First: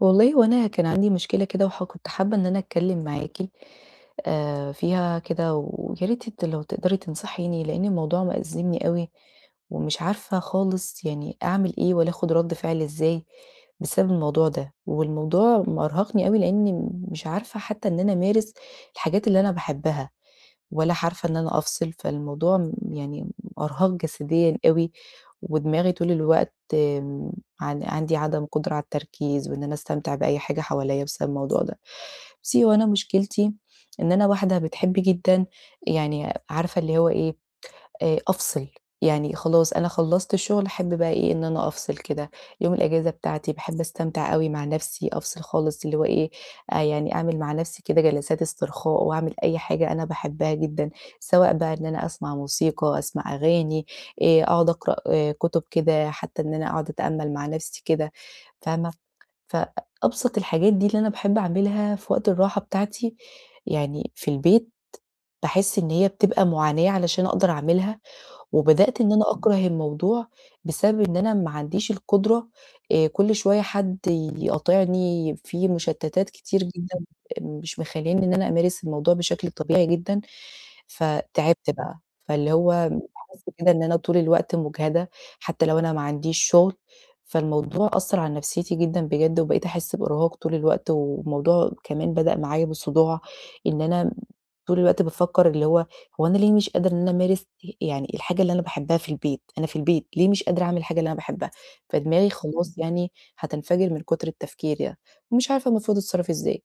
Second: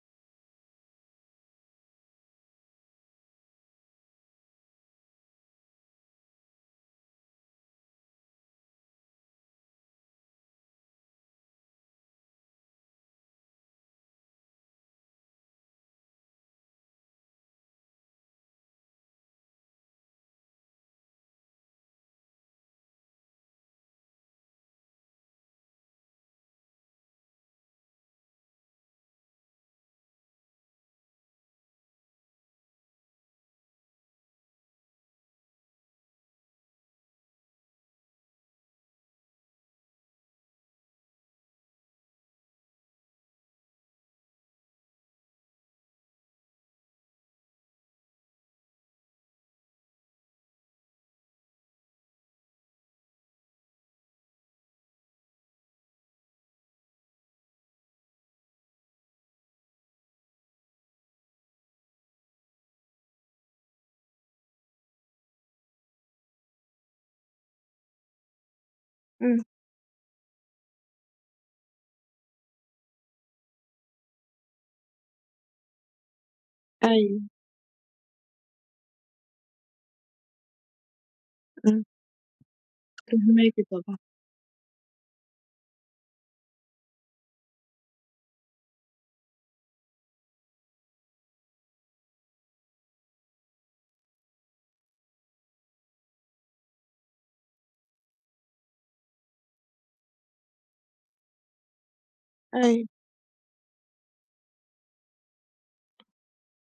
والله هو أنا كان عندي مشكلة كده، وح كنت حابة إن أنا أتكلم معاكِ آآ فيها كده، وياريت أنتِ لو تقدري تنصحيني، لأن الموضوع مأزمني أوي، ومش عارفة خالص يعني أعمل إيه والّا آخد رد فعل إزاي بسبب الموضوع ده، والموضوع مأرهقني لأني مش عارفة حتى إن أنا أمارس الحاجات اللي أنا باحبها، ولا عارفة إن أنا أفصل. فالموضوع يعني م إرهاق جسديًا أوي، ودماغي طول الوقت عن عندي عدم قدرة على التركيز، وإن أنا أستمتع بأي حاجة حواليّا بسبب الموضوع ده. بُصّي، هو أنا مشكلتي إن أنا واحدة بتحب جدًا يعني، عارفة اللي هو إيه، آآ أفصل. يعني خلاص، أنا خلصت الشغل، أحب بقى إيه، إن أنا أفصل كده. يوم الإجازة بتاعتي باحب أستمتع أوي مع نفسي، أفصل خالص، اللي هو إيه، آآ يعني أعمل مع نفسي كده جلسات استرخاء، وأعمل أي حاجة أنا باحبها جدًا، سواء بقى إن أنا أسمع موسيقى، أسمع أغاني، آآ أقعد أقرأ كتب كده، حتى إن أنا أقعد أتأمل مع نفسي كده، فاهمة؟ فأبسط الحاجات دي اللي أنا باحب أعملها في وقت الراحة بتاعتي، يعني في البيت، باحس إن هي بتبقى معاناة علشان أقدر أعملها، وبدأت إن أنا إمم. أكره الموضوع بسبب إن أنا ما عنديش القدرة. آآ كل شوية حد يقاطعني، في مشتتات كتير جدًا أيوه. مش مخلّياني إن أنا أمارس الموضوع بشكل طبيعي جدًا. فتعبت إمم. بقى، فاللي هو حاسه فاهماكِ كده إن أنا طبعًا. طول الوقت مُجهدة، حتى لو أنا ما عنديش شغل. فالموضوع أثر على نفسيتي جدًا بجد، وبقيت أحس بإرهاق طول الوقت، والموضوع كمان بدأ معايا بصداع، إن أنا طول الوقت بافكر، اللي هو هو أنا ليه مش قادرة إن أنا أمارس آآ يعني الحاجة اللي أنا باحبها في البيت، أنا في البيت ليه مش قادرة أعمل الحاجة اللي أنا باحبها! فدماغي خلاص أيوه. يعني هتنفجر من كتر التفكير يعني، ومش عارفة المفروض أتصرف إزاي.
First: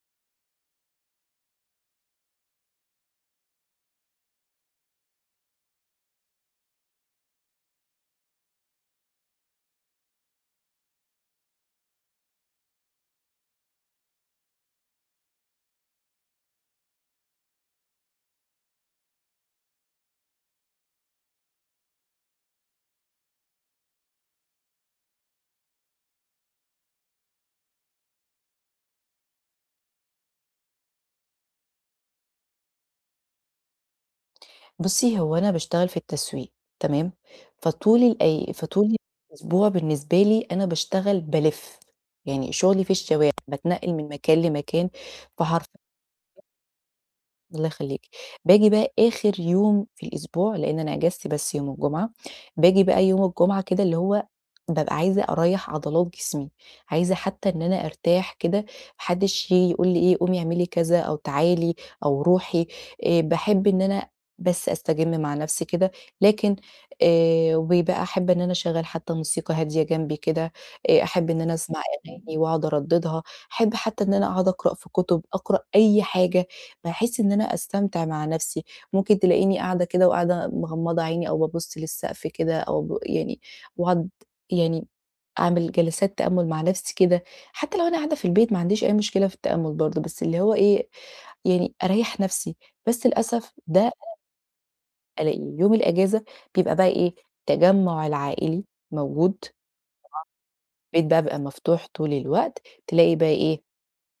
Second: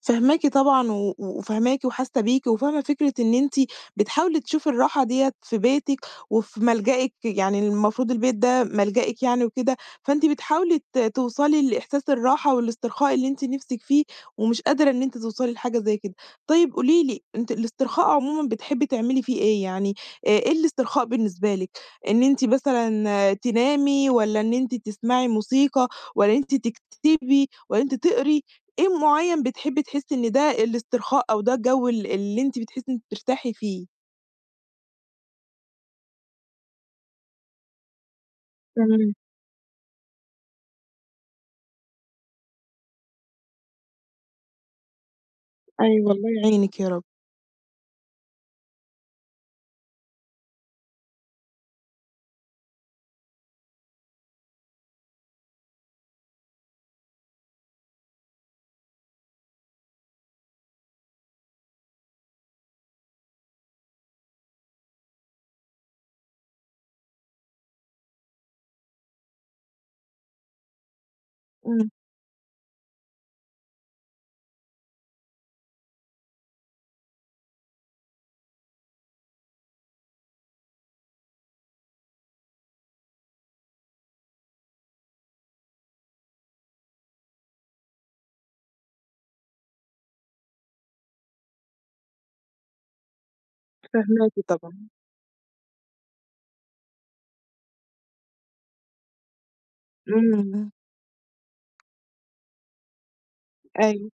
فاهماكِ طبعًا و وفاهماكِ وحاسّة بيكِ، وفاهمة فكرة إن أنتِ بتحاولي تشوفي الراحة ديّة في بيتِك، وفي ملجئِك. يعني المفروض البيت ده ملجئِك يعني وكده، فأنتِ بتحاولي ت توصَلي لإحساس الراحة والاسترخاء اللي أنتِ نِفسِك فيه، ومش قادرة إن أنتِ توصَلي لحاجة زي كده. طيب، قولي لي، أنتِ الاسترخاء عمومًا بتحبّي تعملي في إيه يعني، آآ إيه الاسترخاء بالنسبة لِك، إن أنتِ مثلًا تنامي والّا إن أنتِ تسمّعي موسيقى والّا إن أنتِ تكتبي والّا إن أنتِ تقرئي، إيه معيّن بتحبّي تحسّي إن ده الاسترخاء أو ده الجو ال اللي أنتِ بتحسّي إن أنتِ بترتاحي فيه؟ بُصّي، هو أنا باشتغل في التسويق، تمام، فطُول الأي فطُول [unintelligible] الأسبوع بالنسبة لي أنا باشتغل بالِف، يعني شُغلي في الشوارع بتنقّل من مكان لمكان فحرفيًا أيوه الله [unintelligible] يعينِك يا رب. الله يخلّيكِ. باجي بقى آخِر يوم في الأسبوع، لإن أنا أجازتي بس يوم الجمعة. باجي بقى يوم الجمعة كده، اللي هو بابقى عايزة أريّح عضلات جسمي، عايزة حتى إن أنا أرتاح كده، ما حدّش ييجي يقول لي إيه، قومي اعملي كذا، أو تعالي، أو رُوحي. آآ باحب إن أنا بس أستجِم مع نَفْسي كده. لكن آآ وبيبقى أحب إن أنا أشغّل حتى موسيقى هادية جنبي كده، آآ أحب إن أنا أسمَع إمم. أغاني وأقعُد أردّدها، أحب حتى إن أنا أقعُد أقرأ في كُتب، أقرأ أي حاجة بحيث إن أنا أستمتع مع نفسي. ممكن تلاقيني قاعدة كده، وقاعدة مغمّضة عيني، أو بابُص للسقف كده أو أب يعني وأقعُد يعني أعمل جلسات تأمُّل مع نَفْسي كده. حتى لو أنا قاعدة في البيت ما عنديش أي مشكلة في التأمُّل برضه، بس اللي هو إيه، يعني أريّح نَفْسي، بس للأسف ده [unintelligible] فاهماكِ، طبعًا. ألاقي يوم الإجازة، بيبقى بقى إيه، التجمُّع العائلي موجود إمم. [unintelligible] الباب بيبقى مفتوح طُول الوقت، تلاقي بقى إيه أيوه.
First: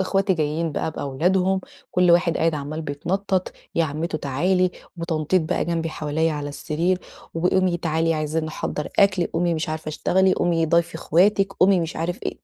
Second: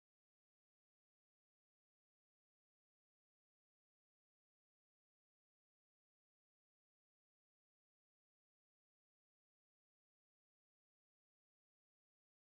أخواتي جايين بقى بأولادهم كُل واحد قاعد عمّال بيتنطط "يا عمتو تعالي" وتنطيط بقى جنبي حواليا على السرير "وقومي تعالي عايزين نحضّر أكْل، قومي مش عارفة اشتغلي، قومي ضايفي أخواتِك، قومي مش عارف إيه."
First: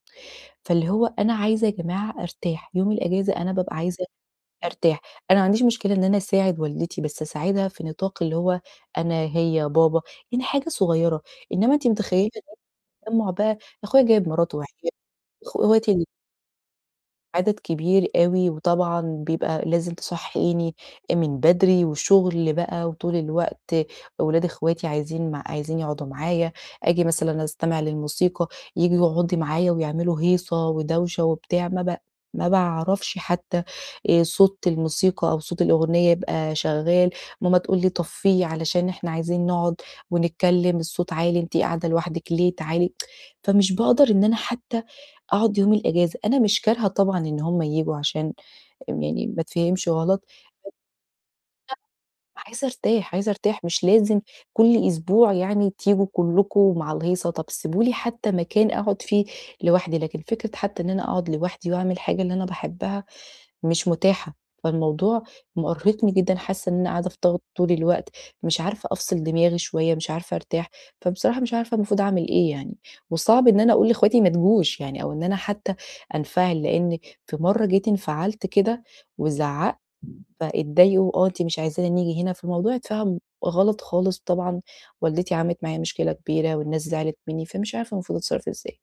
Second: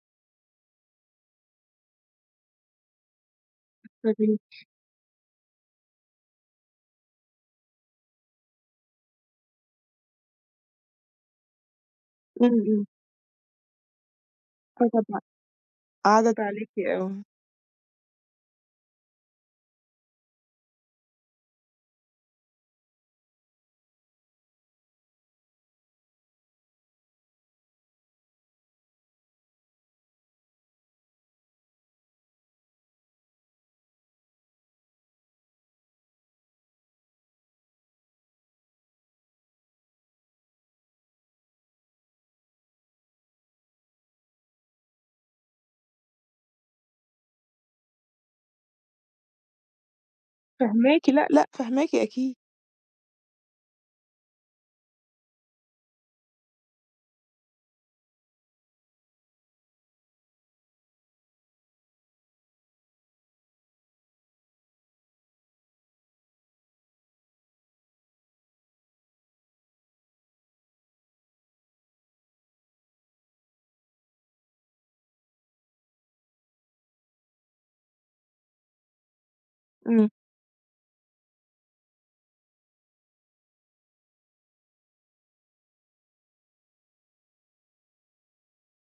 فاللي هو أنا عايزة يا جماعة أرتاح يوم الإجازة أنا بابقى عايزة طَب أنتِ أرتاح. أنا ما عنديش مشكلة إن أنا أساعد والدتي بس أساعدها في نطاق اللي هو أنا، هي، بابا يعني حاجة صغيرة إنما أنتِ متخيلّة امم، امم. التجمع بقى أخويا جايب مراته وعياله [unintelligible] لأ. [unintelligible] أخواتي ال عدد عليكِ، آه. عدد كبير أوي وطبعًا بيبقى لازم تصحيني من بدري وشغل بقى وطُول الوقت ولاد أخواتي عايزين مع عايزين يقعُدوا معايا آجي مثلًا أستمع للموسيقى ييجوا يقعدوا معايا ويعملوا هيصة ودوشة وبتاع ما بع ما باعرَفش حتى آآ صوت الموسيقى أو صوت الأغنية يبقى شغال ماما تقول لي: "طفيه علشان إحنا عايزين نقعُد ونتكلم الصوت عالي أنتِ قاعدة لوحدِك ليه تعالي." فمش باقدَر إن أنا حتى أقعد يوم الأجازة. أنا مش كارهه طبعًا إن هُم ييجوا عشان م يعني ما اتفهمش غلط. فاهماكِ، لأ، لأ، فاهماكِ أكيد. أ عايزة أرتاح، عايزة أرتاح. مش لازم كُلّ أسبوع يعني تيجوا كُلّكم مع الهيصة. طَب سِيبوا لي حتى مكان أقعُد فيه لوحدي، لكن فكرة حتى إن أنا أقعُد لوحدي وأعمل الحاجة اللي أنا باحبها مش متاحة. فالموضوع مأرهقني جدًا حاسة إن أنا قاعدة في ضغط طُول الوقت، مش عارفة أفصِل دماغي شوية، مش عارفة أرتاح. فبصراحة مش عارفة المفروض أعمل إيه يعني، وصعْب إن أنا أقول لإخواتي ما تجوش يعني أو إن أنا حتى أنفعل، لإن في مرّة جيت انفعلت كده وزعقت إمم. فاتضايقوا "آه، أنتِ مش عايزانا نيجي هنا". فالموضوع اتفهَم غلط خالص طبعًا والدتي عملت معايا مشكلة كبيرة والناس زِعلت مني فمش عارفة المفروض اتصرّف إزاي.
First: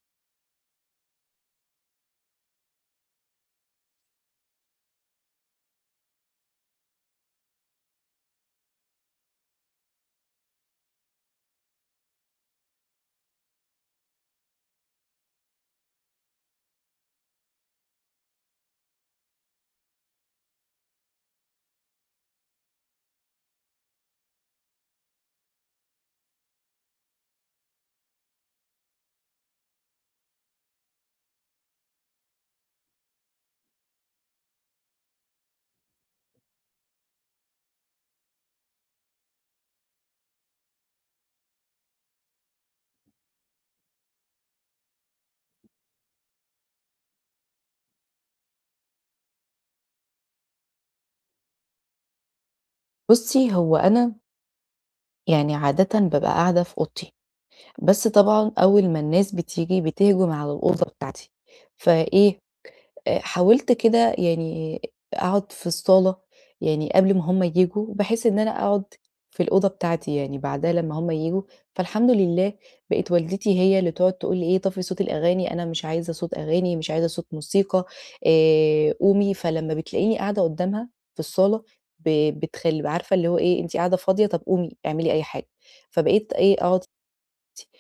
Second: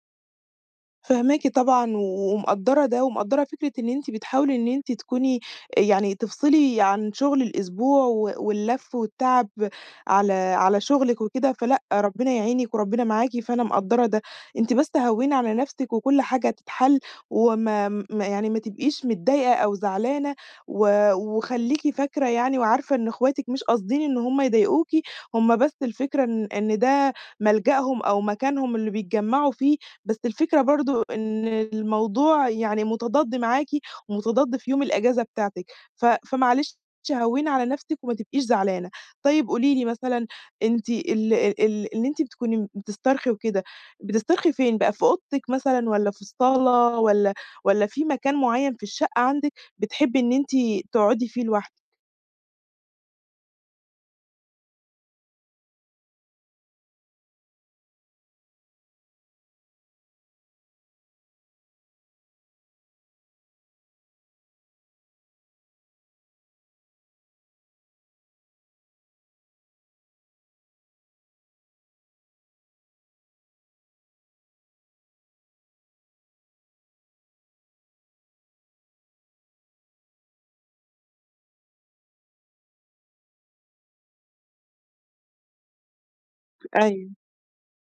فاهماكِ طبعًا، و ومقدرة ده، ومقدرة فكرة إن أنتِ بتحاولي إن أنتِ تكوني يعني تفصلي عن شغل الأسبوع، و واللف، والتعب على على شُغلِك وكده. فلأ، ربنا يعينِك، وربنا معاكِ، فأنا مقدرة ده. أنتِ بس هوّني على نفسِك، وكلّ حاجة هتتحل، وما ما يعني ما تبقيش متضايقة أو زعلانة، و وخليكِ فاكرة يعني وعارفة إن أخواتِك مش قاصدين إن هُم يضايقوكِ، هُم بس الفكرة إن إن ده ملجأهم، أو مكانهم اللي بيتجمعوا فيه، بس الفكرة برضه إن الموضوع يعني متضاد معاكِ، ومتضاد في يوم الإجازة بتاعتِك، ف فمعلش هوّني على نفسِك، وما تبقيش زعلانة. طيّب قولي لي مثلًا، أنتِ ال ال ال اللي أنتِ بتكوني بتسترخي وكده، بتسترخي فين بقى؟ في أوضتِك مثلًا، والّا في الصالة، والّا والّا في مكان معيّن في الشقة عندِك، بتحبي إن أنتِ تقعدي فيه لوحدِك؟ بُصّي، هو أنا يعني عادةً بابقى قاعدة في أوضتي، بس طبعًا أول ما الناس بتيجي، بتهجُم على الأوضة بتاعتي، فإيه آآ حاولت كده يعني أقعد في الصالة، يعني قبل ما هُم ييجوا، بحيث إن أنا أقعد في الأوضة بتاعتي، يعني بعدها لمّا هُم ييجوا، فالحمد لله، بقت والدتي هي اللي تقعد تقول لي إيه: "طفي صوت الأغاني، أنا مش عايزة صوت أغاني، مش عايزة صوت موسيقى، آآ قومي" فلمّا بتلاقيني قاعدة قُدّامها في الصالة، ب بتخل ب عارفة اللي هو إيه "أنتِ قاعدة فاضية، طَب قومي اعملي أي حاجة." فبقيت إيه أقعد أيوه.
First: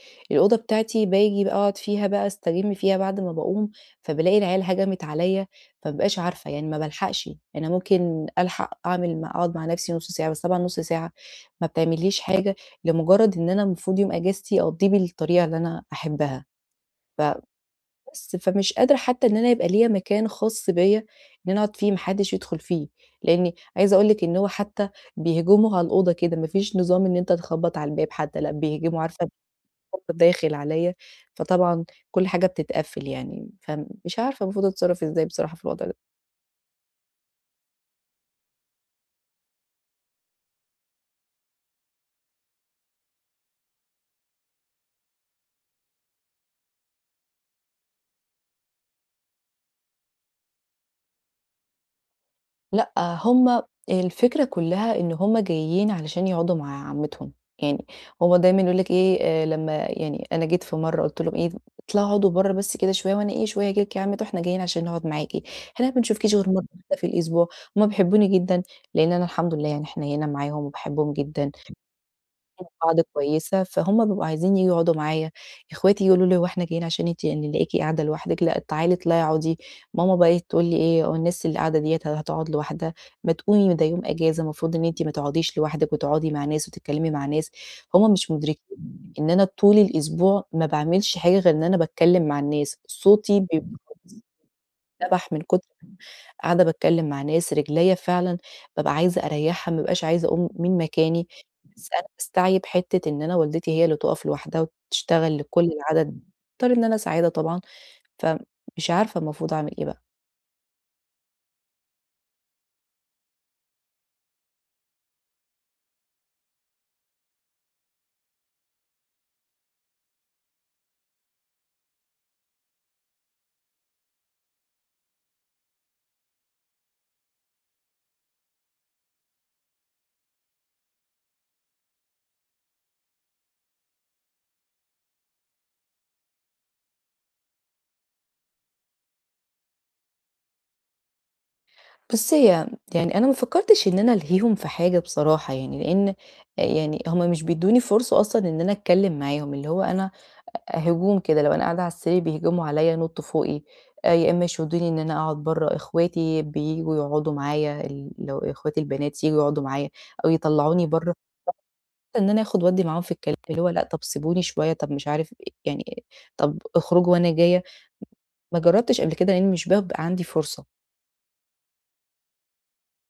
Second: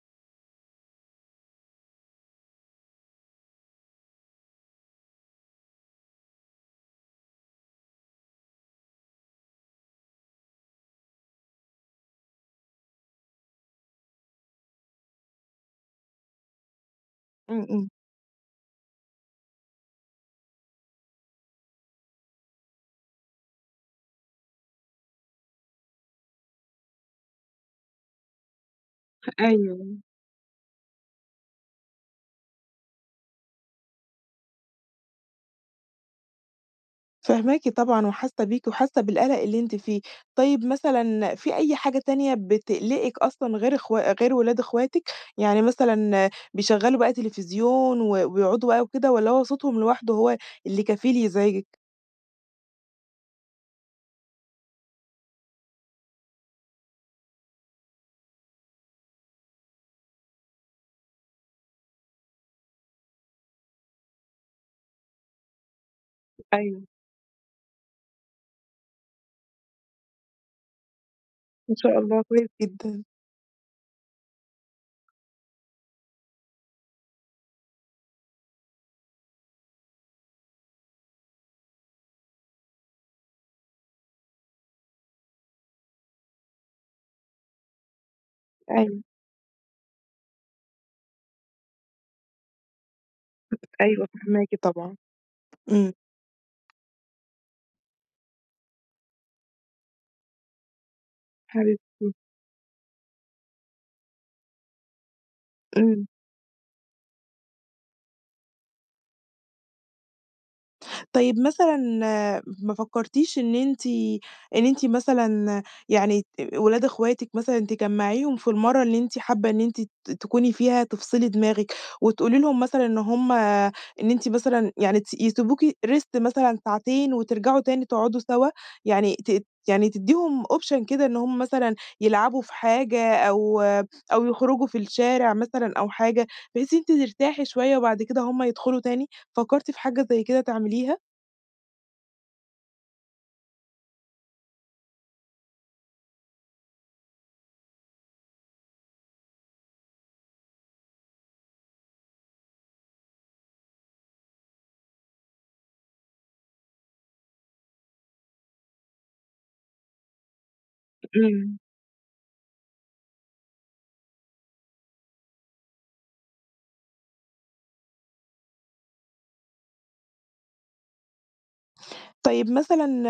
[unintelligible] الأوضة بتاعتي، باجي بقى أقعد فيها بقى، أستجم فيها بَعد ما باقوم، فبالاقي العيال هَجمِت عليّا، فما بابقاش عارفة يعني ما بالحقش، أنا ممكن ألحق أعمل م أقعد مع نفسي نُص ساعة، بس طبعًا نُص ساعة ما بتعمليش حاجة، لمجرّد إن أنا المفروض يوم أجازتي أقّضيه بالطريقة اللي أنا أحبها، ف امم، امم. بس، فمش قادرة حتى إن أنا يبقى ليّا مكان خاص بيّا، إن أنا أقعد فيه ما حدش يدخل فيه، لأني عايزة أقول لِك إن هو حتى بيهجموا على الأوضة كده، ما فيش نظام إن أنت تخبّط على الباب حتى، لأ، بيهجموا. عارفة [unintelligible] أيوه. هوب داخل عليّا، فطبعًا كلّ حاجة بتتقفل يعني. فمش عارفة المفروض أتصرف إزاي بصراحة في الوضع ده؟ فاهماكِ طبعًا وحاسّة بيكِ وحاسّة بالقلَق اللي أنتِ فيه. طيب مثلًا في أي حاجة تانية بتقلقِك أصلًا غير أخوا غير ولاد أخواتِك؟ يعني مثلًا بيشغّلوا بقى تليفزيون و ويقعُدوا بقى وكده والّا هو صوتهم لوحده هو اللي كفيل يزعجِك؟ لأ، هُم، الفكرة كلّها إن هُم جايين علشان يقعُدوا مع عمّتهم، يعني هُم دايمًا يقولوا لِك إيه آآ، لمّا يعني أنا جيت في مرّة قُلت لهُم إيه "اطلَعوا اقعُدوا برّه بس كده شوية وأنا إيه، شوية آجي لك" "يا عمّته، إحنا جايين عشان نقعُد معاكِ، إحنا ما بنشوفكيش غير مرّة أيوه. واحدة في الأسبوع." هُمّ بيحبّوني جدًا لأن أنا الحمد لله يعني حنيّنه معاهم وباحبّهم جدًا، إن شاء الله، كويس جدًا. [unintelligible] كويسة فهُم بيبقوا عايزين ييجوا يقعُدوا معايا، إخواتي ييجوا يقولوا لي: "هو إحنا جايين عشان أنتِ يعني نلاقيكِ قاعدة لوحدِك؟ لأ تعالي اطلعي أقعُدي." ماما بقي إيه تقول لي إيه "والناس اللي قاعدة ديّة هتقعُد لوحدها؟ ما تقومي ده يوم إجازة المفروض إن أنتِ ما تقعُديش لوحدِك وتقعدي مع ناس وتتكلّمي مع ناس." هُم مش مُدرِكين أيوه. إن أنا طُول الأسبوع ما باعملش حاجة غير إن أنا باتكلّم مع الناس، صوتي ب أيوه فاهماكِ طبعًا. اتنبح من كُتر إمم. قاعدة باتكلّم مع ناس، رجليّا فعلًا بابقى عايزة أريّحها، ما بابقاش عايزة أقُوم من مكاني، بس أنا حبيبتي. باستعيِب حِتّة إن أنا والدتي هي اللي تُقف لوحدها وبتشتغل لكل إمم. العدد، باضطر إن أنا أساعدها طبعًا فمش عارفة المفروض أعمل إيه بقى؟ طيّب، مثلًا ما فكرتيش إن أنتِ إن أنتِ مثلًا يعني ت ولاد إخواتك مثلًا، تجمعيهم في المرّة اللي أنتِ حابة إن أنتِ تكوني فيها تفصلي دماغِك، وتقولي لهُم مثلًا إن هُم إن أنتِ مثلًا يعني تس يسيبوكِ Rest مثلًا ساعتين، وترجعوا تاني تقعدوا سوا، يعني تدّ يعني تدّيهم option كده إن هُم مثلًا يلعبوا في حاجة، أو أو يخرجوا في الشارع مثلًا، أو حاجة، بحيث أنتِ ترتاحي شوية، وبعد كده هُم يدخلوا تاني. فكرتِ في حاجة زي كده تعمليها؟ بُصّي هي يعني أنا ما فكرتش إن أنا ألهيهُم في حاجة بصراحة، يعني لإن آآ يعني هُم مش بيدوني فرصة أصلًا إن أنا أتكلم معاهُم. اللي هو أنا، هجوم كده لو قاعدة على السرير، بيهجموا عليّا، ينطوا فوقي آآ، يا إما يشدوني إن أنا أقعد برّه، إخواتي بييجوا يقعدوا معايا، ال لو إخواتي البنات ييجوا يقعدوا معايا، أو يطلّعوني برّه. إمم. [unintelligible] إن أنا أخد وأدي معاهم في الكلام، اللي هو لأ، طَب سيبوني شويّة، طَب مش عارف يعني طَب اخرجوا وأنا جاية. ما جربتش قبل كده، لأني مش بابقى عندي فرصة. طيب مثلًا،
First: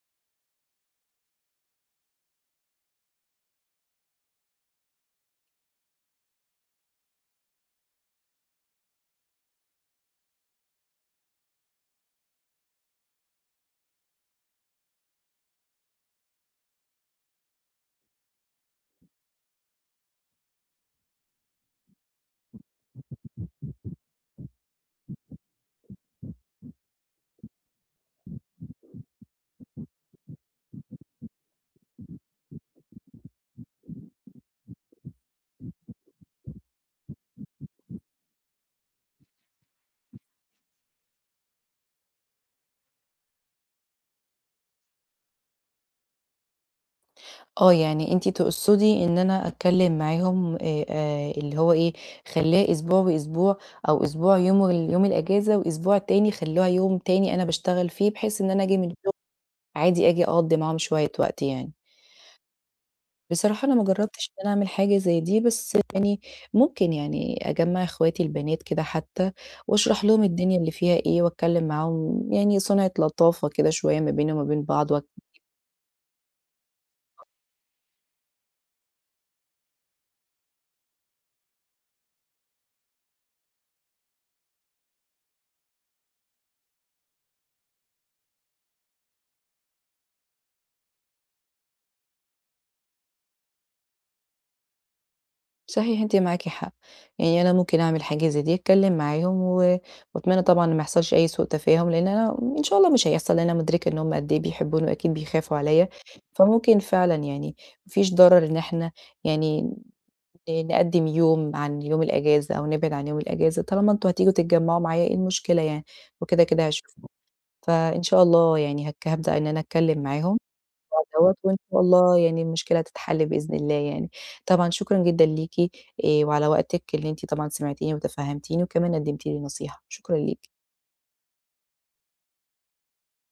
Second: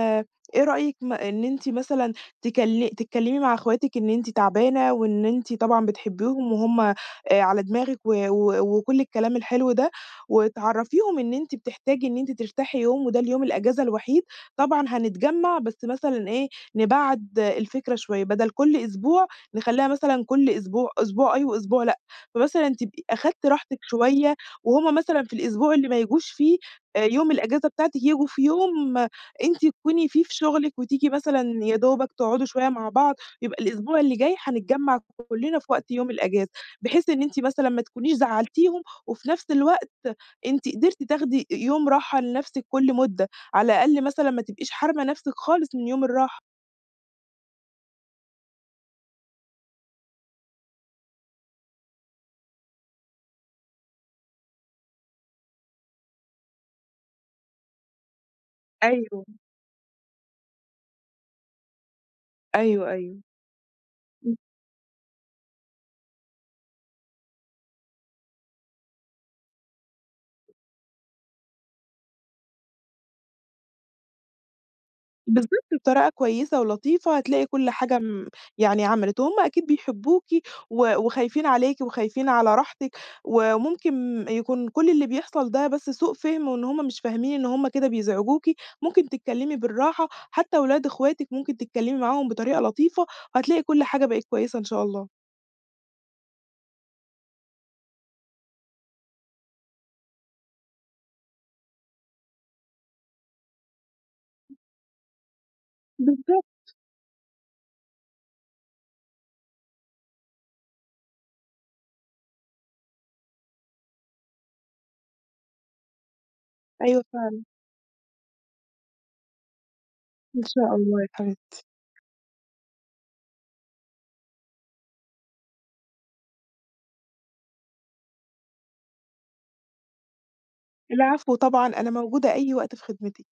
إيه رأيِك إن أنتِ مثلًا تكلم تتكلمي مع أخواتِك إن أنتِ تعبانة، وإن أنتِ طبعًا بتحبيهم وهُم على دماغك، و و وكل الكلام الحلو ده وتعرفيهم إن أنتِ بتحتاجي إن أنتِ ترتاحي يوم وده اليوم الإجازة الوحيد، طبعًا هنتجمع بس مثلًا إيه نبعد الفكرة شوية بدل كل أسبوع نخلّيها مثلًا كل أسبوع، أسبوع آه أسبوع لأ، فمثلًا تبقي أخدتِ راحتِك شوية وهُم مثلًا في الأسبوع اللي ما ييجوش فيه يوم الإجازة بتاعتِك ييجيوا في يوم أنتِ تكوني في في شغلِك وتيجي مثلًا يا دوبك تقعدوا شوية مع بعض، يبقى الأسبوع اللي جاي هنتجمع كلنا في وقت يوم الإجازة، بحيث إن أنتِ مثلًا ما تكونيش زعلتيهم، وفي نفس الوقت أنتِ قدرتِ تاخدي يوم راحة لنفسِك كل مدة، على الأقل مثلًا ما تبقيش حارمه نفسك خالص من يوم الراحة. آه، يعني أنتِ تقصدي إن أنا أتكلم معاهم آآ، آآ، اللي هو إيه خليها أسبوع وأسبوع، أو أسبوع يوم اليوم الإجازة وأسبوع تاني خلوها يوم تاني أنا باشتغل فيه، بحيث إن أنا آجي من الشغل أيوه. عادي آجي أقضي معاهم شوية وقت يعني. أيوه أيوه، بصراحة، أنا ما جربتش إمم. إن أنا أعمل حاجة زَي دي بس يعني ممكن يعني أجمّع أخواتي البنات كده حتى، وأشرح لهم الدنيا اللي فيها إيه وأتكلم معاهم يعني صنعة لطافة كده شوية ما بينا وما بين بعض واتك بالضبط، بطريقة كويسة ولطيفة هتلاقي كل حاجة آمم، يعني عملت وهُم أكيد بيحبوكِ و وخايفين عليكِ وخايفين على راحتِك، وممكن يكون كل اللي بيحصل ده بس سوء فهم، وإن هُم مش فاهمين إن هُم كده بيزعجوكِ ممكن تتكلمي بالراحة، حتى ولاد أخواتِك ممكن تتكلمي معاهم بطريقة لطيفة، وهتلاقي كل حاجة بقي كويسة إن شاء الله. صحيح أنتِ معاكِ حق، يعني أنا ممكن أعمل حاجة زَي دي أتكلم معاهم، و وأتمنى طبعًا ما يحصلش أي سوء تفاهم لإن أنا إن شاء الله مش هيحصل لأن أنا مدركة إن هُم قد إيه بيحبوني وأكيد بيخافوا عليّا، بالضبط. فممكن فعلًا يعني ما فيش ضرر إن إحنا يعني ن نقدم يوم عن يوم الإجازة أو نبعد عن يوم الإجازة، طالما أنتم هتيجوا تتجمعوا معايا إيه المشكلة يعني؟ وكده كده هاشوفكم، أيوه، فعلًا. فإن شاء الله يعني هاك هابدأ إن أنا أتكلم معاهم إن شاء الله يا في الموضوع دوّة وإن حبيبتي. شاء الله يعني المشكلة تتحل بإذن الله يعني، طبعًا شكرًا جدًا ليكِ آآ، وعلى وقتِك اللي أنتِ طبعًا سمعتيني وتفهمتيني، وكمان قدمتِ لي نصيحة شكرًا ليكِ. العفو طبعًا، أنا موجودة أي وقت في خدمتِك.